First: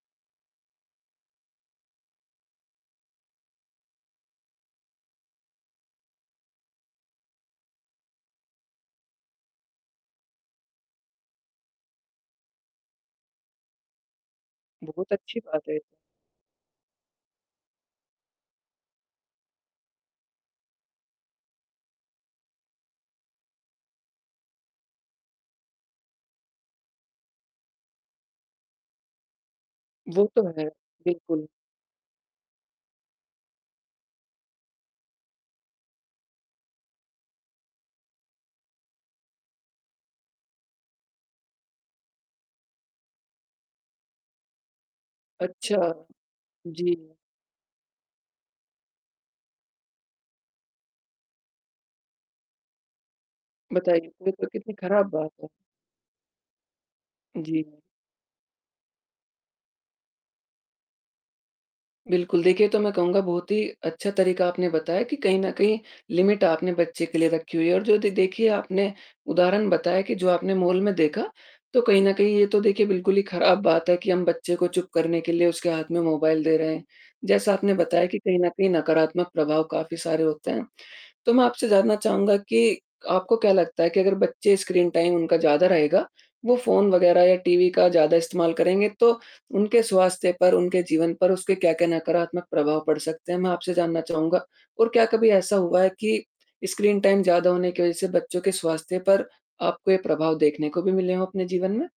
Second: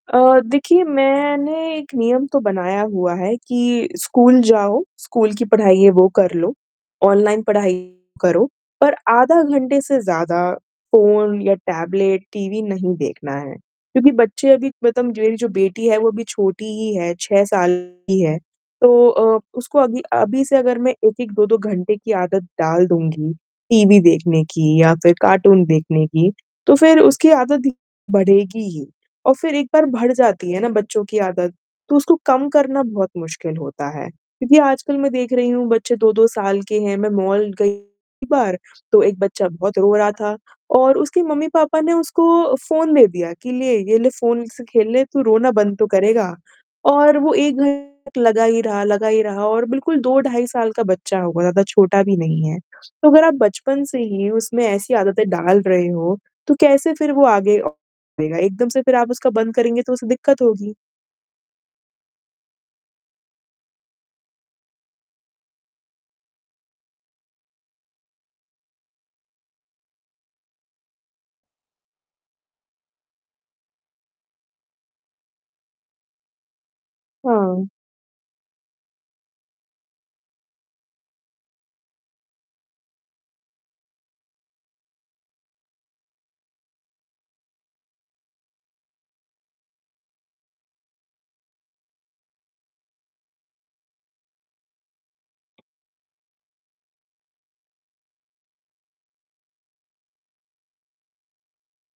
अ, देखिए मैंने एक नियम तो बनाया हुआ है कि स्कूल जाओ, स्कूल की पढ़ाई है वो कर लो, ऑनलाइन पढ़ाई करो, पर आधा घंटे से ज़्यादा फोन या टैबलेट, टीवी नहीं देखना है क्योंकि बच्चे अभी मतलब बहुत मेरी अच्छी जो बात है, ये बेटी तो। है वो अभी छोटी ही है, 6 साल की है, तो अ, उसको अगल अभी से अगर मैं 1-1 2-2 घंटे की आदत डाल दूँगी टीवी देखने की या फिर कार्टून देखने की, तो फिर उसकी आदत बढ़ेगी ही और फिर एक बार बढ़ वो तो जाती है है, ना बच्चों की बिल्कुल। आदत, तो उसको कम करना बहुत मुश्किल होता है क्योंकि आजकल मैं देख रही हूँ बच्चे 2-2 साल के हैं मैं मॉल गई एक बार, तो एक बच्चा बहुत रो रहा था और उसके मम्मी-पापा ने उसको फोन दे दिया कि, "ले ये ले फोन से खेल ले तू रोना अच्छा, बंद तो करेगा।" जी। और वो एक लगा ही रहा, लगा ही रहा और बिल्कुल 2 ढाई साल का बच्चा होगा, ज़्यादा छोटा भी नहीं है। तो अगर आप बचपन से बताइए, ही ये तो उसमें कितनी ऐसी ख़राब आदतें बात है। डाल रहे हो, तो कैसे फिर वो आगे जी। अ, [unintelligible] एकदम से फिर आप उसका बंद करेंगे तो उसे दिक्कत होगी। बिल्कुल, देखिए तो मैं कहूँगा बहुत ही अच्छा तरीका आपने बताया कि कहीं न कहीं लिमिट आपने बच्चे के लिए रखी हुई है और जो दे देखिए आपने, उदाहरण बताया कि जो आपने मॉल में देखा, तो कहीं न कहीं ये तो देखिए बिल्कुल ही ख़राब बात है कि हम बच्चे को चुप करने के लिए उसके हाथ में मोबाइल दे रहे हैं। जैसा हाँ। आपने बताया कि कहीं न कहीं नकारात्मक प्रभाव काफ़ी सारे होते हैं, तो मैं आपसे जानना चाहूँगा कि, आपको क्या लगता है कि अगर बच्चे स्क्रीन टाइम उनका ज़्यादा रहेगा, वो फोन वग़ैरह या टीवी का ज़्यादा इस्तेमाल करेंगे तो, उनके स्वास्थ्य पर, उनके जीवन पर उसके क्या-क्या नकारात्मक प्रभाव पड़ सकते हैं, मैं आपसे जानना चाहूँगा और क्या कभी ऐसा हुआ है कि स्क्रीन टाइम ज़्यादा होने की वज़ह से बच्चों के स्वास्थ्य पर आपको ये प्रभाव देखने को भी मिले हैं अपने जीवन में?